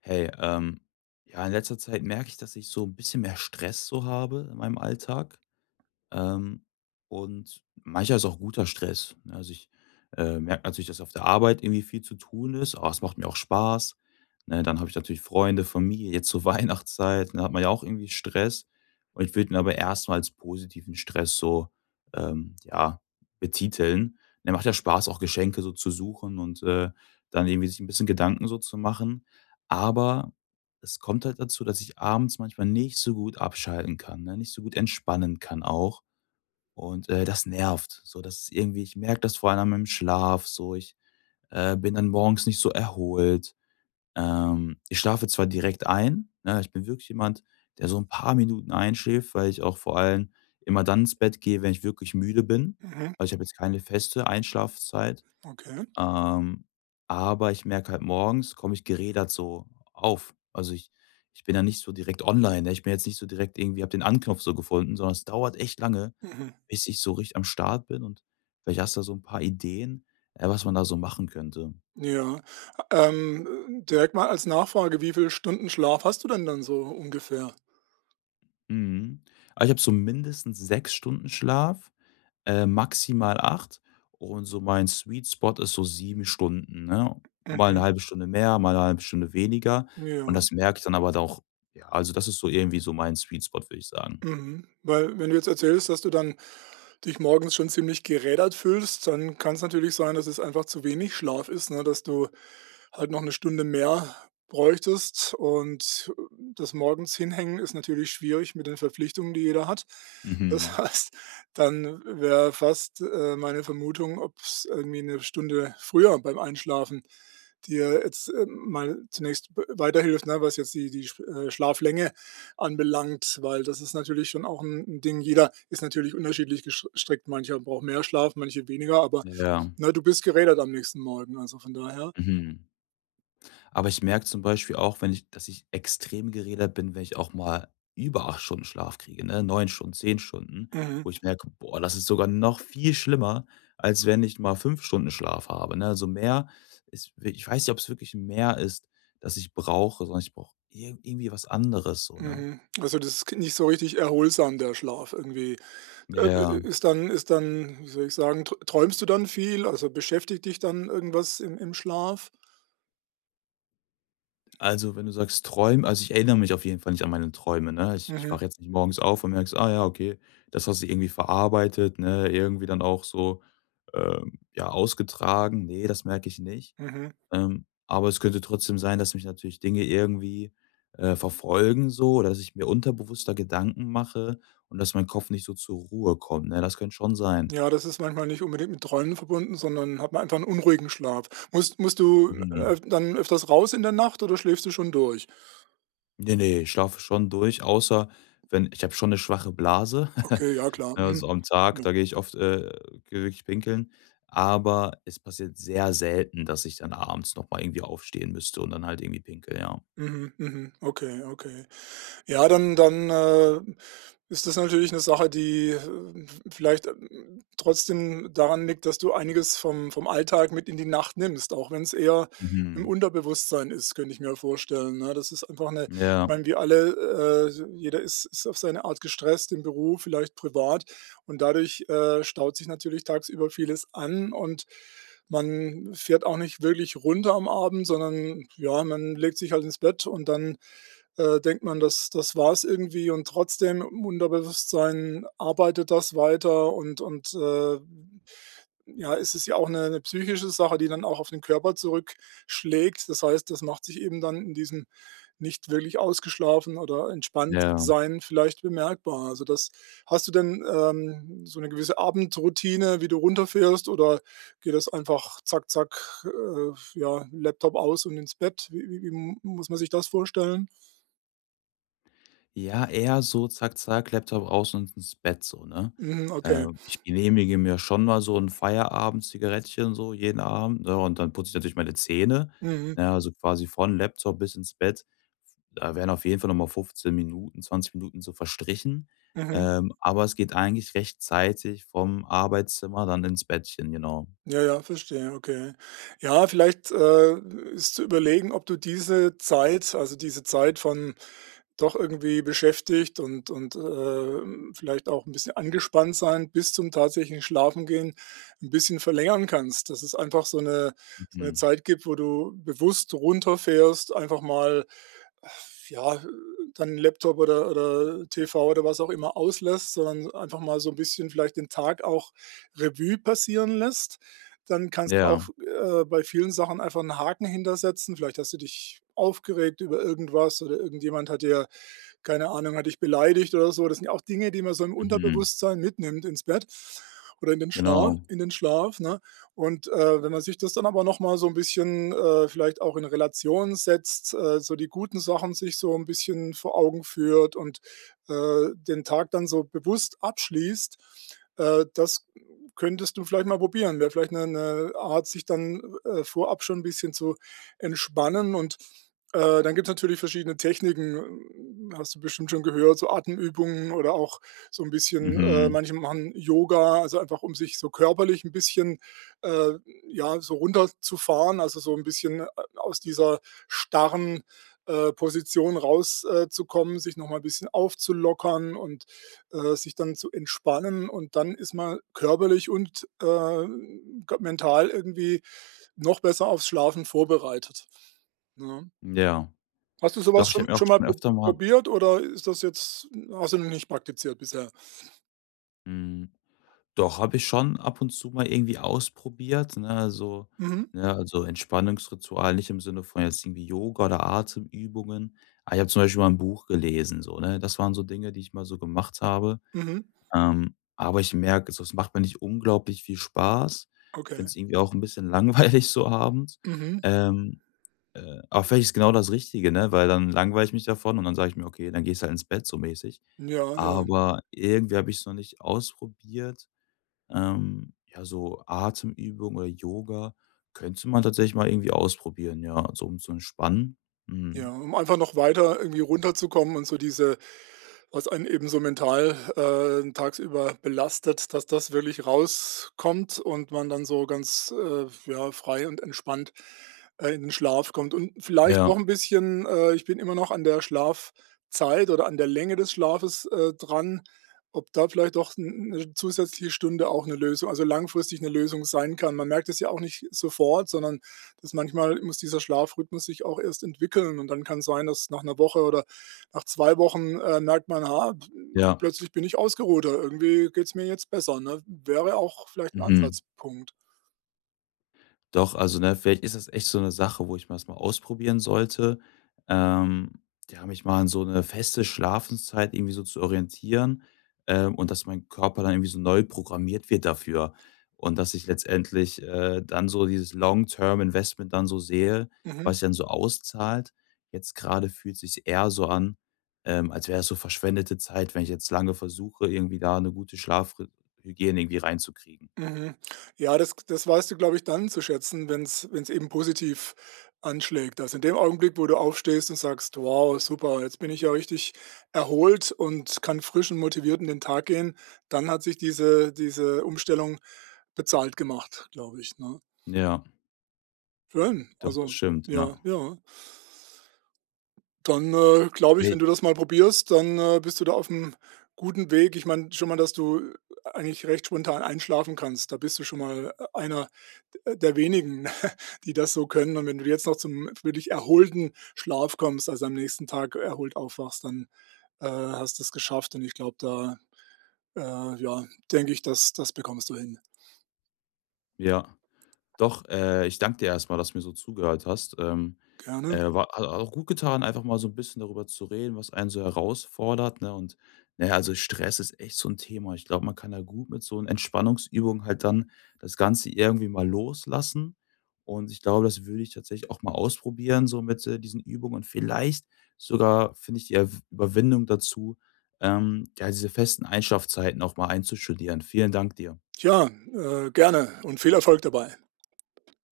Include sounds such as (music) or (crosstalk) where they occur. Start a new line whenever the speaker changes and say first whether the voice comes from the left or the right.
left: Hey, ja, in letzter Zeit merke ich, dass ich so ein bisschen mehr Stress so habe in meinem Alltag. Ähm, und manchmal ist auch guter Stress, ne? Also, ich, merke natürlich, dass auf der Arbeit irgendwie viel zu tun ist, aber es macht mir auch Spaß, ne? Dann habe ich natürlich Freunde, Familie, jetzt zur (laughs) Weihnachtszeit, ne, hat man ja auch irgendwie Stress. Und ich würde ihn aber erstmal als positiven Stress so, ähm, ja, betiteln. Ne, macht ja Spaß, auch Geschenke so zu suchen und, dann irgendwie sich ein bisschen Gedanken so zu machen. Aber es kommt halt dazu, dass ich abends manchmal nicht so gut abschalten kann, ne, nicht so gut entspannen kann auch. Und, das nervt, so dass irgendwie ich merke das vor allem an meinem Schlaf so. Ich, bin dann morgens nicht so erholt. Ich schlafe zwar direkt ein, ne? Ich bin wirklich jemand, der so ein paar Minuten einschläft, weil ich auch vor allem immer dann ins Bett gehe, wenn ich wirklich müde bin.
right: Mhm,
left: Also, ich habe jetzt keine feste Einschlafzeit,
right: okay.
left: ähm, aber ich merke halt, morgens komme ich gerädert so auf. Also, ich bin da nicht so direkt online, ne? Ich bin jetzt nicht so direkt irgendwie, habe den Anknopf so gefunden, sondern es dauert echt lange,
right: Mhm.
left: bis ich so richtig am Start bin und vielleicht hast du da so ein paar Ideen, was man da so machen könnte.
right: Ja. Direkt mal als Nachfrage, wie viele Stunden Schlaf hast du denn dann so ungefähr?
left: Mhm. Also, ich habe so mindestens 6 Stunden Schlaf, maximal 8 und so mein Sweet Spot ist so 7 Stunden, ne? Mal eine
right: Mhm.
left: halbe Stunde mehr, mal eine halbe Stunde weniger, und
right: Ja.
left: das merke ich dann aber da auch, ja, also, das ist so irgendwie so mein Sweet Spot, würde ich sagen.
right: Mhm. Weil wenn du jetzt erzählst, dass du dann dich morgens schon ziemlich gerädert fühlst, dann kann es natürlich sein, dass es einfach zu wenig Schlaf ist, ne, dass du halt noch eine Stunde mehr bräuchtest. Das morgens hinhängen ist natürlich schwierig mit den Verpflichtungen, die jeder hat. Das (laughs)
left: Mhm.
right: heißt, dann wäre fast, meine Vermutung, ob es irgendwie eine Stunde früher beim Einschlafen dir jetzt, mal zunächst b weiterhilft, ne, was jetzt die Schlaflänge anbelangt, weil das ist natürlich schon auch ein 'n Ding. Jeder ist natürlich unterschiedlich gesch strickt. Mancher braucht mehr Schlaf, manche weniger, aber,
left: Ja,
right: na, du bist gerädert am nächsten Morgen, also von daher
left: mhm. Aber ich merke zum Beispiel auch, wenn ich, dass ich extrem geredet bin, wenn ich auch mal über 8 Stunden Schlaf kriege, ne? 9 Stunden, 10 Stunden,
right: mhm,
left: wo ich merke: „Boah, das ist sogar noch viel schlimmer, als wenn ich mal 5 Stunden Schlaf habe“, ne? Also, mehr ist, ich weiß nicht, ob es wirklich mehr ist, das ich brauche, sondern ich brauche ir irgendwie was anderes so, ne?
right: mhm. Also, das ist nicht so richtig erholsam, der Schlaf irgendwie. Äh,
left: Ja.
right: Ist dann ist dann wie soll ich sagen, träumst du dann viel? Also, beschäftigt dich dann irgendwas im Schlaf?
left: Also, wenn du sagst Träumen, also, ich erinnere mich auf jeden Fall nicht an meine Träume, ne? Ich
right: Mhm,
left: wache jetzt nicht morgens auf und merke so: „Ah ja, okay, das hast du irgendwie verarbeitet, ne, irgendwie dann auch so, ja, ausgetragen.“ Ne, das merke ich nicht.
right: mhm.
left: Aber es könnte trotzdem sein, dass mich natürlich Dinge irgendwie, verfolgen so, oder dass ich mir unterbewusster Gedanken mache und dass mein Kopf nicht so zur Ruhe kommt, ne? Das könnte schon sein.
right: Ja, das ist manchmal nicht unbedingt mit Träumen verbunden, sondern hat man einfach einen unruhigen Schlaf. Musst du,
left: Mhm.
right: dann öfters raus in der Nacht oder schläfst du schon durch?
left: Ne, ne, ich schlafe schon durch, außer wenn ich, habe schon 'ne schwache Blase,
right: Okay,
left: (laughs)
right: ja klar.
left: ne,
right: Mhm.
left: so am Tag,
right: Ja.
left: da gehe ich oft, gehe wirklich pinkeln. Aber es passiert sehr selten, dass ich dann abends noch mal irgendwie aufstehen müsste und dann halt irgendwie pinkel, ja.
right: Mhm, mhm. Okay, okay. Ja, dann ist das natürlich eine Sache, die, vielleicht, trotzdem daran liegt, dass du einiges vom Alltag mit in die Nacht nimmst, auch wenn es eher im
left: Mhm.
right: Unterbewusstsein ist, könnte ich mir vorstellen, ne? Das ist einfach eine, ich
left: Ja,
right: meine, wir alle, jeder ist auf seine Art gestresst im Beruf, vielleicht privat und dadurch, staut sich natürlich tagsüber vieles an und man fährt auch nicht wirklich runter am Abend, sondern ja, man legt sich halt ins Bett und dann denkt man, das war es irgendwie und trotzdem im Unterbewusstsein arbeitet das weiter und ja, es ist ja auch eine 'ne psychische Sache, die dann auch auf den Körper zurückschlägt. Das heißt, das macht sich eben dann in diesem nicht wirklich ausgeschlafen oder entspannt
left: ja.
right: sein vielleicht bemerkbar. Also, das hast du denn, so eine gewisse Abendroutine, wie du runterfährst oder geht das einfach zack, zack, ja, Laptop aus und ins Bett? Wie muss man sich das vorstellen?
left: Ja, eher so zack, zack, Laptop aus und ins Bett so, ne?
right: Mhm, okay.
left: Ich genehmige mir schon mal so 'n Feierabend-Zigarettchen so jeden Abend, ne, und dann putze ich natürlich meine Zähne,
right: Mhm,
left: ne, also quasi von Laptop bis ins Bett. Da wären auf jeden Fall noch mal 15 Minuten, 20 Minuten so verstrichen.
right: mhm.
left: Aber es geht eigentlich rechtzeitig vom Arbeitszimmer dann ins Bettchen, genau.
right: Ja, ja, verstehe, okay. Ja, vielleicht, ist zu überlegen, ob du diese Zeit, also diese Zeit von doch irgendwie beschäftigt und vielleicht auch ein bisschen angespannt sein bis zum tatsächlichen Schlafengehen ein bisschen verlängern kannst, dass es einfach so eine
left: Mhm.
right: Zeit gibt, wo du bewusst runterfährst, einfach mal, ja, deinen Laptop oder TV oder was auch immer auslässt, sondern einfach mal so ein bisschen vielleicht den Tag auch Revue passieren lässt. Dann kannst du
left: Ja.
right: auch, bei vielen Sachen einfach einen Haken hintersetzen. Vielleicht hast du dich aufgeregt über irgendwas oder irgendjemand hat dir keine Ahnung, hat dich beleidigt oder so. Das sind ja auch Dinge, die man so im
left: Mhm.
right: Unterbewusstsein mitnimmt ins Bett oder
left: Genau.
right: in den Schlaf, ne? Und, wenn man sich das dann aber noch mal so ein bisschen, vielleicht auch in Relation setzt, so die guten Sachen sich so ein bisschen vor Augen führt und, den Tag dann so bewusst abschließt, das könntest du vielleicht mal probieren. Wäre vielleicht eine 'ne Art, sich dann, vorab schon ein bisschen zu entspannen und, dann gibt es natürlich verschiedene Techniken, hast du bestimmt schon gehört, so Atemübungen oder auch so ein bisschen
left: Mhm.
right: manche machen Yoga, also einfach, um sich so körperlich ein bisschen, äh, ja, so runterzufahren, also so ein bisschen, aus dieser starren, Position rauszukommen, sich noch mal 'n bisschen aufzulockern und, sich dann zu entspannen und dann ist man körperlich und, g mental irgendwie noch besser aufs Schlafen vorbereitet, ne?
left: Ja.
right: Hast du sowas
left: Doch, ich
right: schon
left: habe mir auch
right: schon mal
left: schon öfter mal,
right: probiert oder ist das jetzt hast du noch nicht praktiziert bisher?
left: hm, doch, habe ich schon ab und zu mal irgendwie ausprobiert, ne? Also
right: Mhm,
left: ne, also Entspannungsritual nicht im Sinne von jetzt irgendwie Yoga oder Atemübungen. Aber ich habe zum Beispiel mal ein Buch gelesen so, ne? Das waren so Dinge, die ich mal so gemacht habe.
right: mhm,
left: Aber ich merke, so, es macht mir nicht unglaublich viel Spaß. Ich
right: okay.
left: finde es irgendwie auch ein bisschen (laughs) langweilig so abends.
right: Mhm,
left: Ähm, aber vielleicht ist genau das Richtige, ne, weil dann langweile ich mich davon und dann sage ich mir: „Okay, dann gehst du halt ins Bett“, so mäßig.
right: ja, ja.
left: Aber irgendwie habe ich es noch nicht ausprobiert. Ja, so Atemübungen oder Yoga könnte man tatsächlich mal irgendwie ausprobieren, ja, so um zu entspannen.
right: Ja,
left: Mhm.
right: um einfach noch weiter irgendwie runterzukommen und so diese was einen eben so mental, tagsüber belastet, dass das wirklich rauskommt und man dann so ganz, ja, frei und entspannt, in den Schlaf kommt und vielleicht
left: Ja,
right: auch ein bisschen ich bin immer noch an der Schlafzeit oder an der Länge des Schlafes, dran, ob da vielleicht doch 'n 'ne zusätzliche Stunde auch eine Lösung also langfristig eine Lösung sein kann. Man merkt es ja auch nicht sofort, sondern das manchmal muss dieser Schlafrhythmus sich auch erst entwickeln und dann kann es sein, dass nach einer Woche oder nach 2 Wochen, merkt man: „Ha, p
left: ja.
right: plötzlich bin ich ausgeruhter, irgendwie geht's mir jetzt besser“, ne? Wäre auch vielleicht ein
left: Mhm.
right: Ansatzpunkt.
left: Doch, also, ne, vielleicht ist das echt so eine Sache, wo ich mir das mal ausprobieren sollte, ähm, ja, mich mal an so eine feste Schlafenszeit irgendwie so zu orientieren, und dass mein Körper dann irgendwie so neu programmiert wird dafür und dass ich letztendlich, dann so dieses Long-Term-Investment dann so sehe,
right: Mhm.
left: was sich dann so auszahlt. Jetzt gerade fühlt es sich eher so an, als wäre es so verschwendete Zeit, wenn ich jetzt lange versuche, irgendwie da eine gute Schlafhygiene irgendwie reinzukriegen.
right: Mhm. Ja, das weißt du, glaube ich, dann zu schätzen, wenn es eben positiv anschlägt. Also, in dem Augenblick, wo du aufstehst und sagst: „Wow, super, jetzt bin ich ja richtig erholt und kann frisch und motiviert in den Tag gehen“, dann hat sich diese Umstellung bezahlt gemacht, glaube ich, ne?
left: Ja,
right: Schön,
left: doch, das
right: also
left: stimmt, ja.
right: ja, ja. Dann, glaube ich, wenn du das mal probierst, dann, bist du da auf einem guten Weg. Ich meine schon mal, dass du eigentlich recht spontan einschlafen kannst. Da bist du schon mal einer der wenigen, (laughs) die das so können. Und wenn du jetzt noch zum wirklich erholten Schlaf kommst, also am nächsten Tag erholt aufwachst, dann, hast du es geschafft. Und ich glaube, da, ja, denke ich, dass das bekommst du hin.
left: Ja, doch, ich danke dir erstmal, dass du mir so zugehört hast.
right: Gerne.
left: War, hat auch gut getan, einfach mal so ein bisschen darüber zu reden, was einen so herausfordert, ne? Und, na ja, also Stress ist echt so ein Thema. Ich glaube, man kann da gut mit so einer Entspannungsübung halt dann das Ganze irgendwie mal loslassen. Und ich glaube, das würde ich tatsächlich auch mal ausprobieren, so mit, diesen Übungen. Und vielleicht sogar finde ich die Erw Überwindung dazu, ja, diese festen Einschlafzeiten auch mal einzustudieren. Vielen Dank dir.
right: Ja, gerne und viel Erfolg dabei.